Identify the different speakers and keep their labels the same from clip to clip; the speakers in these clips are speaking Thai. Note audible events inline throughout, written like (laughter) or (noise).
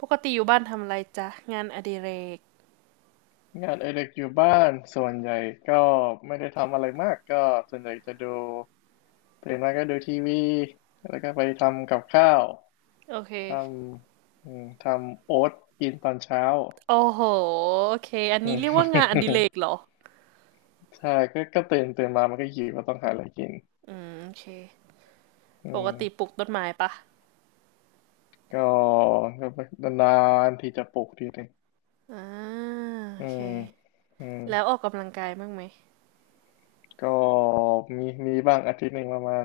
Speaker 1: ปกติอยู่บ้านทำอะไรจ๊ะงานอดิเรก
Speaker 2: งานเอดิเด็กอยู่บ้านส่วนใหญ่ก็ไม่ได้ทำอะไรมากก็ส่วนใหญ่จะดูตื่นมาก็ดูทีวีแล้วก็ไปทำกับข้าว
Speaker 1: โอเค
Speaker 2: ทำอืมทำโอ๊ตกินตอนเช้า
Speaker 1: โอ้โหโอเคอัน
Speaker 2: (laughs) อื
Speaker 1: นี้เรียกว่างานอดิ
Speaker 2: ม
Speaker 1: เรกเหรอ
Speaker 2: (laughs) ใช่ก็ตื่นมามันก็หิวก็ต้องหาอะไรกิน
Speaker 1: อืมโอเค
Speaker 2: อื
Speaker 1: ปกติปลู
Speaker 2: ม
Speaker 1: กต้นไม้ปะ
Speaker 2: ก็ก็นานๆที่จะปลุกทีหนึ่ง
Speaker 1: อ่าโอ
Speaker 2: อื
Speaker 1: เค
Speaker 2: มอืม
Speaker 1: แล้วออกกำลังกายบ้างไหม
Speaker 2: ก็มีบ้างอาทิตย์หนึ่งประมาณ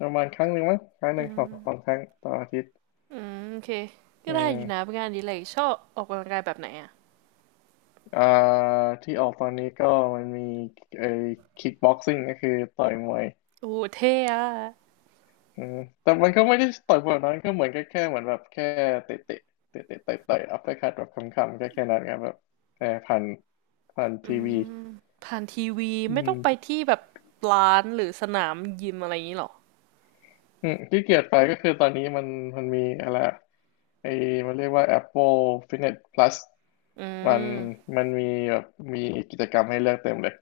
Speaker 2: ประมาณครั้งหนึ่งมั้งครั้งหนึ่
Speaker 1: อื
Speaker 2: งสอง
Speaker 1: ม
Speaker 2: สองครั้งต่ออาทิตย์
Speaker 1: อืมโอเคก็
Speaker 2: อื
Speaker 1: ได้อ
Speaker 2: ม
Speaker 1: ยู่นะเป็นงานอดิเรกชอบออกกำลังกายแบบไหนอ่ะ
Speaker 2: อ่าที่ออกตอนนี้ก็มันมีไอ้คิกบ็อกซิ่งก็คือต่อยมวย
Speaker 1: โอ้เท่อะ
Speaker 2: อืมแต่มันก็ไม่ได้ต่อยแบบนั้นก็เหมือนก็แค่เหมือนแบบแค่เตะเตะเตะเตะต่อยต่อยอัปเปอร์คัตแบบคำๆก็แค่นั้นครับแบบเออผ่านผ่าน
Speaker 1: อื
Speaker 2: ทีวี
Speaker 1: มผ่านทีวี
Speaker 2: อื
Speaker 1: ไม่ต้อ
Speaker 2: ม
Speaker 1: งไปที่แบบร้านหรือสนามยิมอะไรอย่างนี้หรอ
Speaker 2: อืมที่เกียดไปก็คือตอนนี้มันมีอะไรอะไอ้มันเรียกว่า Apple Fitness Plus
Speaker 1: อื
Speaker 2: มัน
Speaker 1: ม
Speaker 2: มีแบบมีกิจกรรมให้เลือกเต็มเลย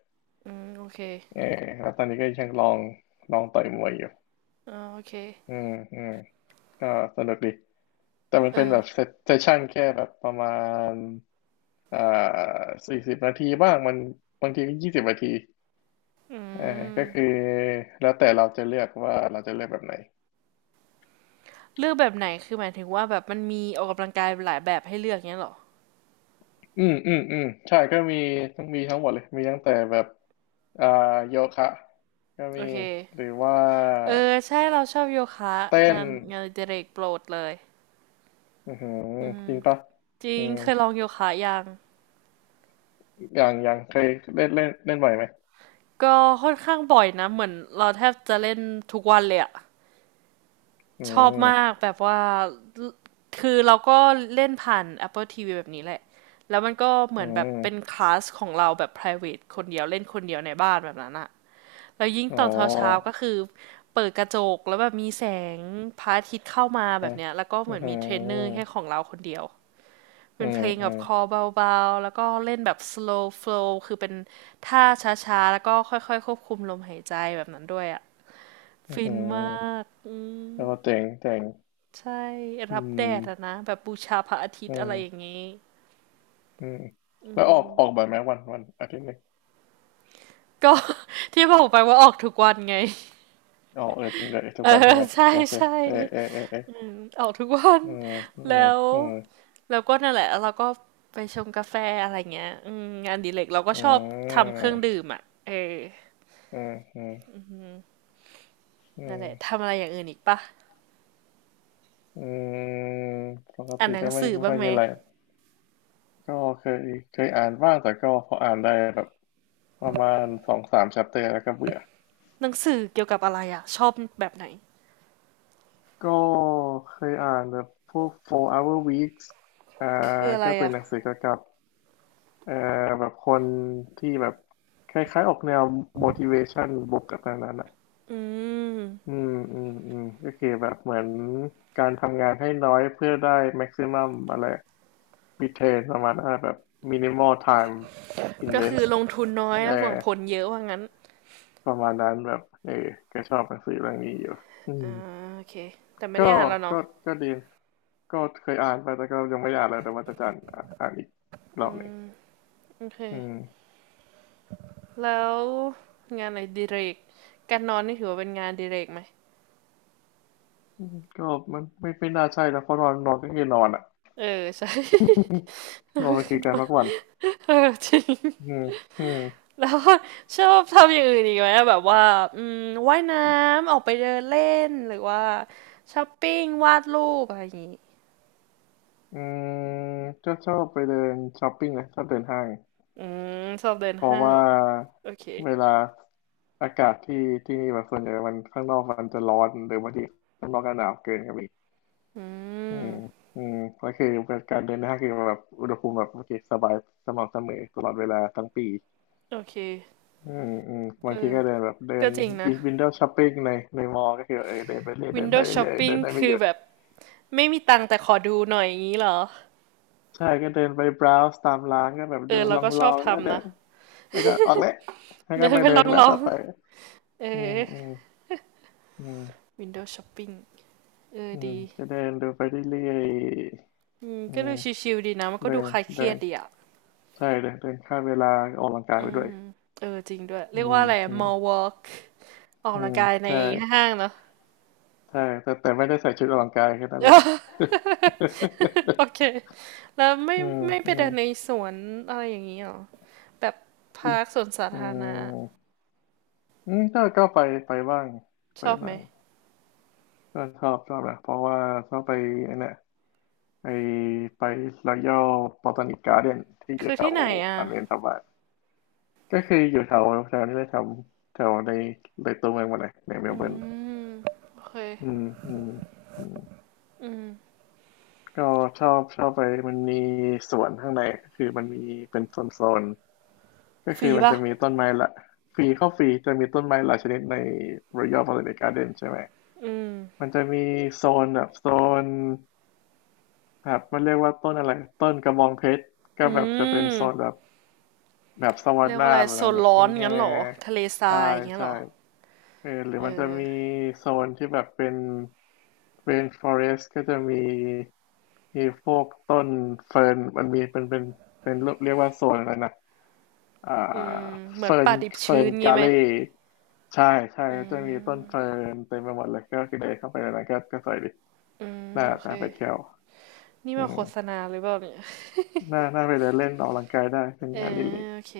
Speaker 1: อืมโอเค
Speaker 2: เออแล้วตอนนี้ก็ยังลองต่อยมวยอยู่
Speaker 1: อ่าโอเค
Speaker 2: อืมอืม ก็สนุกดีแต่มัน
Speaker 1: เออ
Speaker 2: เป็นแบบเซสชั่นแค่แบบประมาณอ่า40 นาทีบ้างมันบางทีก็20 นาที
Speaker 1: อื
Speaker 2: เอาก็คื
Speaker 1: ม
Speaker 2: อแล้วแต่เราจะเลือกว่าเราจะเลือกแบบไหน
Speaker 1: เลือกแบบไหน คือหมายถึงว่าแบบมันมีออกกำลังกายหลายแบบให้เลือกเงี้ยเหรอ
Speaker 2: อืมอืมอืมใช่ก็มีทั้งหมดเลยมีตั้งแต่แบบอ่าโยคะก็
Speaker 1: โอ
Speaker 2: มี
Speaker 1: เค
Speaker 2: หรือว่า
Speaker 1: เออใช่เราชอบโยคะ
Speaker 2: เต้น
Speaker 1: งานงานอดิเรกโปรดเลย
Speaker 2: อือหือ
Speaker 1: อืม
Speaker 2: จริงปะ
Speaker 1: จริ
Speaker 2: อื
Speaker 1: ง
Speaker 2: ม
Speaker 1: เคยลองโยคะยัง
Speaker 2: อย่างเคยเล่นเล่นเล่นบ่อยไหม
Speaker 1: ก็ค่อนข้างบ่อยนะเหมือนเราแทบจะเล่นทุกวันเลยอะ
Speaker 2: อื
Speaker 1: ชอบมาก
Speaker 2: ม
Speaker 1: แบบว่า คือเราก็เล่นผ่าน Apple TV แบบนี้แหละแล้วมันก็เหมื
Speaker 2: อื
Speaker 1: อนแบบ
Speaker 2: ม
Speaker 1: เป็นคลาสของเราแบบ private คนเดียวเล่นคนเดียวในบ้านแบบนั้นอะ แล้วยิ่ง
Speaker 2: อ๋อ
Speaker 1: ตอนเช้าๆก็คือเปิดกระจกแล้วแบบมีแสงพระอาทิตย์เข้ามาแบบเนี้ยแล้วก็เห
Speaker 2: อื
Speaker 1: มื
Speaker 2: อ
Speaker 1: อน
Speaker 2: หื
Speaker 1: มีเทรนเนอร์แค่ข
Speaker 2: อ
Speaker 1: องเราคนเดียว
Speaker 2: อื
Speaker 1: เป็นเพ
Speaker 2: ม
Speaker 1: ลง
Speaker 2: อื
Speaker 1: แบบ
Speaker 2: ม
Speaker 1: คอเบาๆแล้วก็เล่นแบบ slow flow คือเป็นท่าช้าๆแล้วก็ค่อยๆควบคุมลมหายใจแบบนั้นด้วยอ่ะ
Speaker 2: อื
Speaker 1: ฟินมา
Speaker 2: ม
Speaker 1: กอืม
Speaker 2: แล้วก็เจ๋งเจ๋ง
Speaker 1: ใช่
Speaker 2: อื
Speaker 1: รับแดดอะ
Speaker 2: ม
Speaker 1: นะแบบบูชาพระอาทิต
Speaker 2: อื
Speaker 1: ย์อะไรอย่าง
Speaker 2: ม
Speaker 1: งี้
Speaker 2: อืมแล้วออกบ่อยไหมวันอาทิตย์หนึ่ง
Speaker 1: ก็ (laughs) ที่บอกไปว่าออกทุกวันไง
Speaker 2: ออกเออจริงเลยทุ
Speaker 1: เอ
Speaker 2: ก
Speaker 1: อ
Speaker 2: วันใช่ไหม
Speaker 1: ใช่
Speaker 2: แกเจ
Speaker 1: ใช่
Speaker 2: เออเออเออเออ
Speaker 1: อืมออกทุกวัน
Speaker 2: อืมอื
Speaker 1: แล้
Speaker 2: ม
Speaker 1: ว
Speaker 2: อืม
Speaker 1: แล้วก็นั่นแหละแล้วเราก็ไปชงกาแฟอะไรเงี้ยอืมงานอดีเล็กเราก็
Speaker 2: อื
Speaker 1: ชอบทำ
Speaker 2: ม
Speaker 1: เครื่องดื่มอ่ะเออ
Speaker 2: อืมอืมอื
Speaker 1: นั่น
Speaker 2: ม
Speaker 1: แหละทำอะไรอย่างอื่นอีกปะ
Speaker 2: อืมปก
Speaker 1: อ่าน
Speaker 2: ติ
Speaker 1: หนั
Speaker 2: ก็
Speaker 1: ง
Speaker 2: ไม่
Speaker 1: สือ
Speaker 2: ไม่
Speaker 1: บ้า
Speaker 2: ค่
Speaker 1: ง
Speaker 2: อย
Speaker 1: ไหม
Speaker 2: มีอะไรก็เคยเคยอ่านบ้างแต่ก็พออ่านได้แบบประมาณสองสาม chapter แล้วก็เบื่อ
Speaker 1: หนังสือเกี่ยวกับอะไรอ่ะชอบแบบไหน
Speaker 2: ก็เคยอ่านแบบพวก four hour weeks อ่า
Speaker 1: คืออะไร
Speaker 2: ก็เป็น
Speaker 1: อ่ะ
Speaker 2: หนังสือเกี่ยวกับ เอ่อแบบคนที่แบบคล้ายๆออกแนว motivation บวกกับนั้นอ่ะ
Speaker 1: อืม
Speaker 2: อืมอืมอืมก็คือแบบเหมือนการทำงานให้น้อยเพื่อได้ maximum อะไร return ประมาณนั้นอะแบบ minimal time
Speaker 1: ก็คือ
Speaker 2: invest
Speaker 1: ลงทุนน้อย
Speaker 2: เออ
Speaker 1: แล้วหวังผลเยอะว่างั้น
Speaker 2: ประมาณนั้นแบบเออก็ชอบหนังสือเรื่องนี้อยู่อืม
Speaker 1: อ่าโอเคแต่ไม่ได้
Speaker 2: ก็
Speaker 1: อ่านแล้วเนาะ
Speaker 2: ก็ก็ดีก็เคยอ่านไปแต่ก็ยังไม่ได้อ่านเลยแต่ว่าจะอ่านอีกรอบหนึ่ง
Speaker 1: โอเค
Speaker 2: อืม
Speaker 1: แล้วงานอะไรอดีเรกการนอนนี่ถือว่าเป็นงานอดีเรกไหม
Speaker 2: ก็มันไม่น่าใช่นะเพราะนอนนอนก็คือนอนอ่ะ
Speaker 1: เออใช่
Speaker 2: (laughs) เราไปคุยกันพักผ่อน
Speaker 1: (laughs) เออจริง
Speaker 2: อืมอืม
Speaker 1: (laughs) แล้วก็ชอบทำอย่างอื่นอีกไหมแบบว่าอืมว่ายน้ำออกไปเดินเล่นหรือว่าช้อปปิ้งวาดรูปอะไรอย่างงี้
Speaker 2: อืมก็ชอบไปเดินช้อปปิ้งนะชอบเดินห้าง
Speaker 1: อืมชอบเดิน
Speaker 2: เพราะ
Speaker 1: ห้าง
Speaker 2: ว่า
Speaker 1: เหรอโอเค
Speaker 2: เวลาอากาศที่ที่นี่แบบส่วนใหญ่มันข้างนอกมันจะร้อนหรือบางทีข้างนอกก็หนาวเกินครับอีก
Speaker 1: อื
Speaker 2: อื
Speaker 1: ม
Speaker 2: มอืมก็คือการเดินห้างคือแบบอุณหภูมิแบบโอเคสบายสม่ำเสมอตลอดเวลาทั้งปี
Speaker 1: โอเค
Speaker 2: อืมอืม
Speaker 1: เอ
Speaker 2: บางที
Speaker 1: อ
Speaker 2: ก็เดินแบบเดิน
Speaker 1: ก็จริงนะ
Speaker 2: วินโดว์ช้อปปิ้งในในมอลล์ก็คือเออเดินไปเรื่อยเดินไป
Speaker 1: Windows
Speaker 2: เรื่อยเดิ
Speaker 1: Shopping
Speaker 2: นได้ไม่
Speaker 1: คื
Speaker 2: ห
Speaker 1: อ
Speaker 2: ยุด
Speaker 1: แบบไม่มีตังค์แต่ขอดูหน่อยอย่างนี้เหรอ
Speaker 2: ใช่ก็เดินไป browse ตามร้านก็แบบ
Speaker 1: เอ
Speaker 2: ดู
Speaker 1: อเรา
Speaker 2: ล
Speaker 1: ก็ชอ
Speaker 2: อ
Speaker 1: บ
Speaker 2: งๆแล้วก็
Speaker 1: ทำ
Speaker 2: เดิ
Speaker 1: นะ
Speaker 2: นแล้วก็ออกแล้วก็
Speaker 1: เดิน
Speaker 2: ไป
Speaker 1: ไป
Speaker 2: เดินแวะ
Speaker 1: ลอ
Speaker 2: ต่อ
Speaker 1: ง
Speaker 2: ไป
Speaker 1: ๆเอ
Speaker 2: อืม
Speaker 1: อ
Speaker 2: อืมอืม
Speaker 1: Windows Shopping เออ
Speaker 2: อืม
Speaker 1: ดี
Speaker 2: จะเดินดูไปเรื่อย
Speaker 1: อืม
Speaker 2: ๆอื
Speaker 1: ก็ดู
Speaker 2: ม
Speaker 1: ชิวๆดีนะมันก็
Speaker 2: เดิ
Speaker 1: ดู
Speaker 2: น
Speaker 1: คลายเค
Speaker 2: เดิ
Speaker 1: รียด
Speaker 2: น
Speaker 1: ดีอะ
Speaker 2: ใช่เดินเดินข้าเวลาออกกำลังกาย
Speaker 1: อื
Speaker 2: ไปด้
Speaker 1: ม
Speaker 2: วย
Speaker 1: เออจริงด้วยเรี
Speaker 2: อื
Speaker 1: ยก
Speaker 2: ม
Speaker 1: ว่าอะไรอะ
Speaker 2: อืม
Speaker 1: mall walk ออก
Speaker 2: อื
Speaker 1: กำลัง
Speaker 2: ม
Speaker 1: กายใน
Speaker 2: ใช่
Speaker 1: ห้างเนาะ
Speaker 2: ใช่แต่ไม่ได้ใส่ชุดออกกำลังกายแค่นั้นแหละ
Speaker 1: (laughs) โอเคแล้ว
Speaker 2: (laughs)
Speaker 1: ไม่
Speaker 2: อืม
Speaker 1: ไม่ไป
Speaker 2: อืม
Speaker 1: เดินในสวนอะไรอย่างนี้หรอแบบ
Speaker 2: อ
Speaker 1: พาร์คสวนสา
Speaker 2: ื
Speaker 1: ธารณะ
Speaker 2: มอืมก็ไปบ้าง
Speaker 1: ช
Speaker 2: ไป
Speaker 1: อบไหม
Speaker 2: บ้างก็ชอบนะเพราะว่าชอบไปไอ้เนี่ย ไอไปรอยัลบอตานิกการ์เดนที่อยู่
Speaker 1: คือ
Speaker 2: แถ
Speaker 1: ที่
Speaker 2: ว
Speaker 1: ไหนอ่ะ
Speaker 2: ซันเดนทับบ้านก็คืออยู่แถวแถวนี้เลยแถวแถวในเลยตัวเมืองหมาเลยในเมลเบิร์น
Speaker 1: โอเค
Speaker 2: อืมอืมอืมก็ชอบไปมันมีสวนข้างในก็คือมันมีเป็นโซนก็
Speaker 1: ฟ
Speaker 2: คื
Speaker 1: รี
Speaker 2: อมัน
Speaker 1: ป่ะ
Speaker 2: จะมีต้นไม้ละฟรีเข้าฟรีจะมีต้นไม้หลายชนิดในรอย a l b อต a นิก g า r d เดนใช่ไหมมันจะมีโซนแบบมันเรียกว่าต้นอะไรต้นกระบองเพชรก็
Speaker 1: อื
Speaker 2: แบบจะเป็น
Speaker 1: ม
Speaker 2: โซนแบบ แบบสวัสด
Speaker 1: เรียก
Speaker 2: ห
Speaker 1: ว่า
Speaker 2: น้า
Speaker 1: อะไร
Speaker 2: แบบ
Speaker 1: โซ
Speaker 2: นั้น
Speaker 1: น
Speaker 2: แบบ
Speaker 1: ร้อ
Speaker 2: แห้
Speaker 1: น
Speaker 2: ง
Speaker 1: งั้นเหรอทะเลท
Speaker 2: ๆ
Speaker 1: รา
Speaker 2: ใช่
Speaker 1: ยอย่างเงี้ย
Speaker 2: ใช่
Speaker 1: เหรอ
Speaker 2: เออหรือ
Speaker 1: เอ
Speaker 2: มันจะ
Speaker 1: อ
Speaker 2: มีโซนที่แบบเป็นเ n f ฟอเรสก็จะมีมีพวกต้นเฟิร์นมันมีเป็นเรียกว่าโซนอะไรนะอ่
Speaker 1: อื
Speaker 2: า
Speaker 1: มเหมือน
Speaker 2: เฟิร์น
Speaker 1: ป่าดิบ
Speaker 2: เฟิ
Speaker 1: ชื้
Speaker 2: ร์น
Speaker 1: นงี้
Speaker 2: กา
Speaker 1: ไหม
Speaker 2: เล่ใช่ใช่จะมีต้นเฟิร์นเต็มไปหมดเลยก็คือเดินเข้าไปในนั้นก็สวยดี
Speaker 1: อืม
Speaker 2: น่า
Speaker 1: โอเค
Speaker 2: น่าไปเที่ยว
Speaker 1: นี่
Speaker 2: อื
Speaker 1: มา
Speaker 2: ม
Speaker 1: โฆษณาหรือเปล่าเนี่ย
Speaker 2: น่าไปเดินเล่นออกกำลังกายได้เป็น
Speaker 1: เอ
Speaker 2: งานอดิเร
Speaker 1: อ
Speaker 2: ก
Speaker 1: โอเค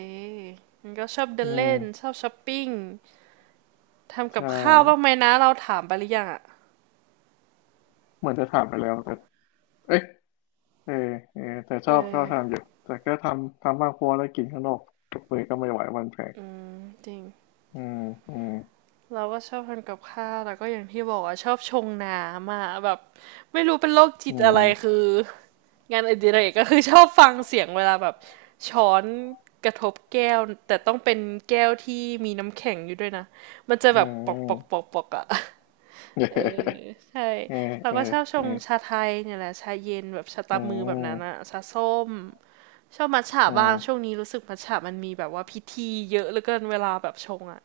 Speaker 1: มันก็ชอบเดิ
Speaker 2: อื
Speaker 1: น
Speaker 2: ม
Speaker 1: เล่นชอบช้อปปิ้ง ทำกับ
Speaker 2: ใช่
Speaker 1: ข้าวบ้างไหมนะเราถามไปหรือยังอ่ะ
Speaker 2: เหมือนจะถามไปแล้วแต่เอ้ย เออเออแต่ช
Speaker 1: เอ
Speaker 2: อบ
Speaker 1: อ
Speaker 2: ทำอยู่แต่ก็ทำบ้างเพราะว่าได้กินข้างนอกกับมือก็ไม่ไหวมันแพง
Speaker 1: อืมจริง
Speaker 2: อืมอืม
Speaker 1: เราก็ชอบทำกับข้าวแล้วก็อย่างที่บอกอ่ะชอบชงน้ำอ่ะแบบไม่รู้เป็นโรคจิต
Speaker 2: อื
Speaker 1: อะไร
Speaker 2: ม
Speaker 1: คืองานอดิเรกก็คือชอบฟังเสียงเวลาแบบช้อนกระทบแก้วแต่ต้องเป็นแก้วที่มีน้ำแข็งอยู่ด้วยนะมันจะ
Speaker 2: อื
Speaker 1: แบบปอกปอกป
Speaker 2: ม
Speaker 1: อกปอกอ่ะเออใช่
Speaker 2: เออ
Speaker 1: เรา
Speaker 2: เออ
Speaker 1: ก็ชอบช
Speaker 2: เออ
Speaker 1: งชาไทยเนี่ยแหละชาเย็นแบบชา
Speaker 2: เออ
Speaker 1: ตา
Speaker 2: อื
Speaker 1: มือแบบนั้นอะ
Speaker 2: ม
Speaker 1: ชาส้ม ชอบมัทฉะ
Speaker 2: อื
Speaker 1: บ้างช่วง
Speaker 2: ม
Speaker 1: นี้รู้สึกมัทฉะมันมีแบบว่าพิธีเยอะเหลือเกินเวลาแบบชงอะ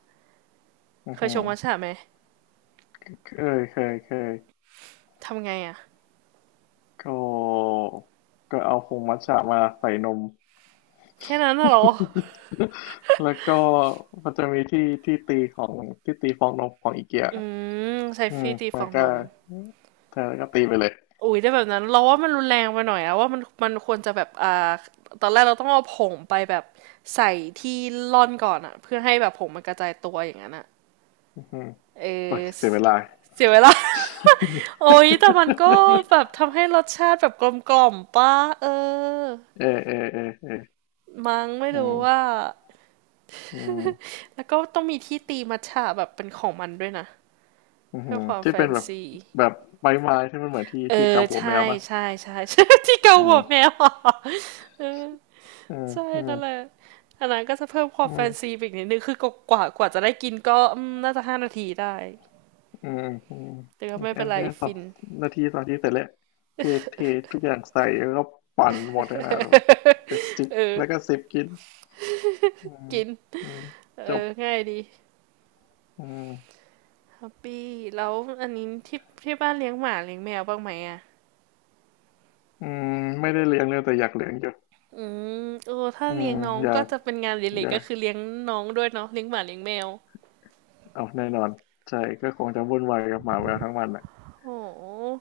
Speaker 2: อื
Speaker 1: เคยชงมัทฉะ
Speaker 2: ม
Speaker 1: ไหม
Speaker 2: เคเคยเคย
Speaker 1: ทำไงอะ
Speaker 2: ก็เอาผงมัทฉะมาใส่นม
Speaker 1: แค่นั้นน่ะเหรอ
Speaker 2: แล้วก็มันจะมีที่ตีของที่ตีฟองนมของอีเกีย
Speaker 1: อืมใช้
Speaker 2: อืม
Speaker 1: ฟีตีฟ
Speaker 2: แล้
Speaker 1: อ
Speaker 2: ว
Speaker 1: ง
Speaker 2: ก็
Speaker 1: นม
Speaker 2: เธอก็ตีไปเลย
Speaker 1: อุ้ยได้แบบนั้นเราว่ามันรุนแรงไปหน่อยอะว่ามันควรจะแบบอ่าตอนแรกเราต้องเอาผงไปแบบใส่ที่ร่อนก่อนอะเพื่อให้แบบผงมันกระจายตัวอย่างนั้นอะ
Speaker 2: อืม
Speaker 1: เอ
Speaker 2: โอ้ย
Speaker 1: อ
Speaker 2: เสียเวลา
Speaker 1: เสียเวลา (laughs) โอ้ยแต่มันก็แบบทำให้รสชาติแบบกลมกล่อมป้าเออ
Speaker 2: เออเออเออเออ
Speaker 1: มั้งไม่
Speaker 2: อื
Speaker 1: รู้ว่า
Speaker 2: มอืม
Speaker 1: แล้วก็ต้องมีที่ตีมัทฉะแบบเป็นของมันด้วยนะ
Speaker 2: อืม
Speaker 1: เพื่อความ
Speaker 2: ที่
Speaker 1: แฟ
Speaker 2: เป็น
Speaker 1: น
Speaker 2: แบบ
Speaker 1: ซี
Speaker 2: แบบไม้ที่มันเหมือน
Speaker 1: เอ
Speaker 2: ที่
Speaker 1: อ
Speaker 2: เกาหัว
Speaker 1: ใช่
Speaker 2: แมวป่ะ
Speaker 1: ใช่ใช่ (laughs) ใช่ที่เกา
Speaker 2: อื
Speaker 1: หัวแม
Speaker 2: ม
Speaker 1: ว (laughs) เออ
Speaker 2: อืม
Speaker 1: ใช่
Speaker 2: อืม
Speaker 1: นั่นแหละอันนั้นก็จะเพิ่มควา
Speaker 2: อื
Speaker 1: มแฟนซี
Speaker 2: ม
Speaker 1: อีกนิดนึงคือกว่าจะได้กินก็มน่าจะ5 นาทีได้
Speaker 2: อืมอืม
Speaker 1: แต่ก็ไม่
Speaker 2: อั
Speaker 1: เป็น
Speaker 2: น
Speaker 1: ไร
Speaker 2: เนี้ย
Speaker 1: ฟิน
Speaker 2: สองนาทีเสร็จแล้วเทเททุกอย่างใส่แล้วก็ปั่นหมดเลยนะแต่จิบ
Speaker 1: เออ
Speaker 2: แล้วก็สิบกินอืม
Speaker 1: กิน
Speaker 2: อืมจ
Speaker 1: เอ
Speaker 2: บ
Speaker 1: อง่ายดี
Speaker 2: อืม
Speaker 1: แฮปปี้แล้วอันนี้ที่บ้านเลี้ยงหมาเลี้ยงแมวบ้างไหมอ่ะ
Speaker 2: อืมไม่ได้เลี้ยงเลยแต่อยากเลี้ยงอยู่
Speaker 1: อืมเออถ้า
Speaker 2: อื
Speaker 1: เลี้
Speaker 2: ม
Speaker 1: ยงน้อง
Speaker 2: อยา
Speaker 1: ก็
Speaker 2: ก
Speaker 1: จะเป็นงาน
Speaker 2: อ
Speaker 1: เล็ก
Speaker 2: ยา
Speaker 1: ๆก็
Speaker 2: ก
Speaker 1: คือเลี้ยงน้องด้วยเนาะเลี้ยงหมาเลี้ยงแมว
Speaker 2: เอาแน่นอนใช่ก็คงจะวุ่นวายกับหมาแมวทั้งวันแหละ
Speaker 1: โห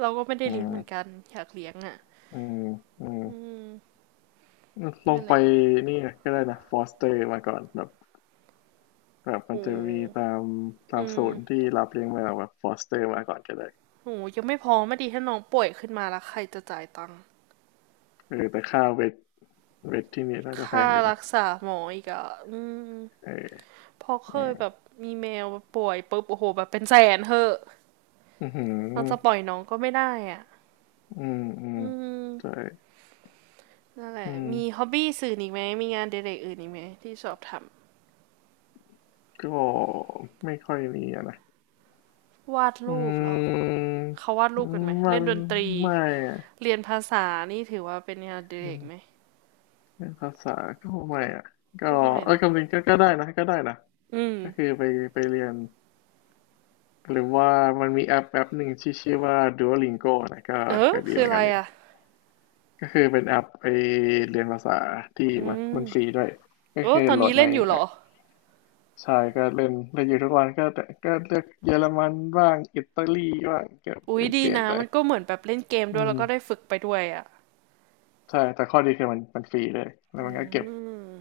Speaker 1: เราก็ไม่ได้
Speaker 2: อื
Speaker 1: เลี้ยงเหมือน
Speaker 2: ม
Speaker 1: กันอยากเลี้ยงอ่ะ
Speaker 2: อืมอืม
Speaker 1: อืม
Speaker 2: ลอง
Speaker 1: นั่นแห
Speaker 2: ไป
Speaker 1: ละ
Speaker 2: นี่ก็ได้นะฟอสเตอร์มาก่อนแบบแบบมัน
Speaker 1: โอ้
Speaker 2: จะมีตาม
Speaker 1: อืม
Speaker 2: ศูนย์ที่รับเลี้ยงแมวแบบฟอสเตอร์มาก่อนก็ได้
Speaker 1: โหยังไม่พอไม่ดีถ้าน้องป่วยขึ้นมาแล้วใครจะจ่ายตังค์
Speaker 2: เออแต่ค่าเวทเวทที่นี่น่าจะแพง
Speaker 1: ค่า
Speaker 2: อยู่นะ
Speaker 1: รักษาหมออีกอ่ะอืม
Speaker 2: เออ
Speaker 1: พอเค
Speaker 2: อื
Speaker 1: ย
Speaker 2: ม
Speaker 1: แบบมีแมวป่วยปุ๊บโอ้โหแบบเป็นแสนเถอะ
Speaker 2: อือหือ
Speaker 1: เราจะปล่อยน้องก็ไม่ได้อ่ะ
Speaker 2: อืมอืม
Speaker 1: อืม
Speaker 2: ใช่
Speaker 1: นั่นแห
Speaker 2: อื
Speaker 1: ละ
Speaker 2: ม
Speaker 1: มีฮ็อบบี้สื่ออีกไหมมีงานเด็กๆอื่นอีกไหมที่ชอบท
Speaker 2: ก็ไม่ค่อยมีอะนะ
Speaker 1: ำ วาด
Speaker 2: อื
Speaker 1: รูปเหรอ
Speaker 2: ม
Speaker 1: เขาวาดรูปกันไหม
Speaker 2: มั
Speaker 1: เล่น
Speaker 2: น
Speaker 1: ดนตรี
Speaker 2: ไม่อะ
Speaker 1: เรียนภาษานี่ถือว่าเป็นงานเด็กๆไหม
Speaker 2: เรื่องภาษาก็ไม่อ่ะก็
Speaker 1: ก็ไม่
Speaker 2: เออ
Speaker 1: เนาะ
Speaker 2: คำลังก็ได้นะ
Speaker 1: อืม
Speaker 2: ก็คือไปไปเรียนหรือว่ามันมีแอปหนึ่งที่ชื่อว่า Duolingo นะก็
Speaker 1: เออ
Speaker 2: ก็ดี
Speaker 1: คื
Speaker 2: เห
Speaker 1: อ
Speaker 2: มือ
Speaker 1: อะ
Speaker 2: น
Speaker 1: ไร
Speaker 2: กันนี่
Speaker 1: อ่ะ
Speaker 2: ก็คือเป็นแอปไปเรียนภาษาที่มันฟรีด้วยก็
Speaker 1: โอ้
Speaker 2: คือ
Speaker 1: ตอน
Speaker 2: โหล
Speaker 1: นี้
Speaker 2: ดใน
Speaker 1: เล่นอยู่เหรอ
Speaker 2: ใช่ก็เล่นเล่นอยู่ทุกวันก็แต่ก็เลือกเยอรมันบ้างอิตาลีบ้างก็เป
Speaker 1: อุ๊ย
Speaker 2: ลี่ยน
Speaker 1: ดีนะ
Speaker 2: ไป
Speaker 1: มันก็เหมือนแบบเล่นเกม
Speaker 2: อื
Speaker 1: ด้วย
Speaker 2: ม
Speaker 1: แล้วก็ได้ฝึกไปด้วยอ่ะ
Speaker 2: ใช่แต่ข้อดีคือมันฟรีเลยแล้ว
Speaker 1: อื
Speaker 2: มันก็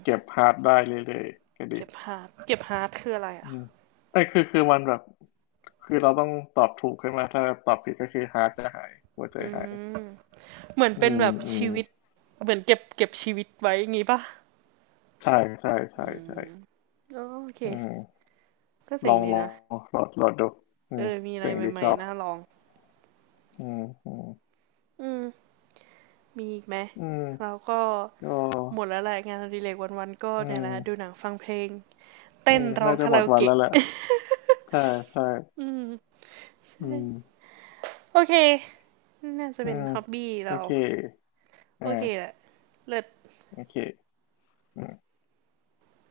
Speaker 2: เก็
Speaker 1: ม
Speaker 2: บฮาร์ดได้เรื่อยๆก็ดี
Speaker 1: เก็บฮาร์ดคืออะไร
Speaker 2: อื
Speaker 1: อ่ะ
Speaker 2: มไอ้ยคือมันแบบคือเราต้องตอบถูกใช่ไหมถ้าตอบผิดก็คือฮาร์ทจะหายหัวใจ
Speaker 1: อื
Speaker 2: หาย
Speaker 1: มเหมือน
Speaker 2: อื
Speaker 1: เป็น
Speaker 2: ม
Speaker 1: แบบ
Speaker 2: อืม
Speaker 1: ชีวิต เหมือนเก็บชีวิตไว้อย่างงี้ปะ
Speaker 2: ใช่ใช่ใช่
Speaker 1: อ๋อโอเค
Speaker 2: อืม
Speaker 1: ก็เจ๋
Speaker 2: ล
Speaker 1: ง
Speaker 2: อง
Speaker 1: ดีนะ
Speaker 2: โหลดดูอื
Speaker 1: เอ
Speaker 2: ม
Speaker 1: อมีอะไร
Speaker 2: เจ๋งดี
Speaker 1: ใหม่
Speaker 2: ชอบ
Speaker 1: ๆน่าลอง
Speaker 2: อืมอืม
Speaker 1: อืมมีอีกไหม
Speaker 2: อืม
Speaker 1: แล้วก็
Speaker 2: ก็
Speaker 1: หมดแล้วแหละงานอดิเรกวันๆก็
Speaker 2: อื
Speaker 1: เนี่ย
Speaker 2: ม
Speaker 1: แหละดูหนังฟังเพลง
Speaker 2: เออ
Speaker 1: เต้นร้อ
Speaker 2: น่า
Speaker 1: ง
Speaker 2: จะ
Speaker 1: คา
Speaker 2: หม
Speaker 1: รา
Speaker 2: ด
Speaker 1: โอ
Speaker 2: วันแล้
Speaker 1: เกะ
Speaker 2: วแหละใช่ใช่อืม
Speaker 1: โอเคน่าจะ
Speaker 2: อื
Speaker 1: เป็น
Speaker 2: ม
Speaker 1: ฮ็อบบี้
Speaker 2: โอ
Speaker 1: เรา
Speaker 2: เค
Speaker 1: โอเคแห
Speaker 2: อ่า
Speaker 1: ละเลิศ
Speaker 2: โอเค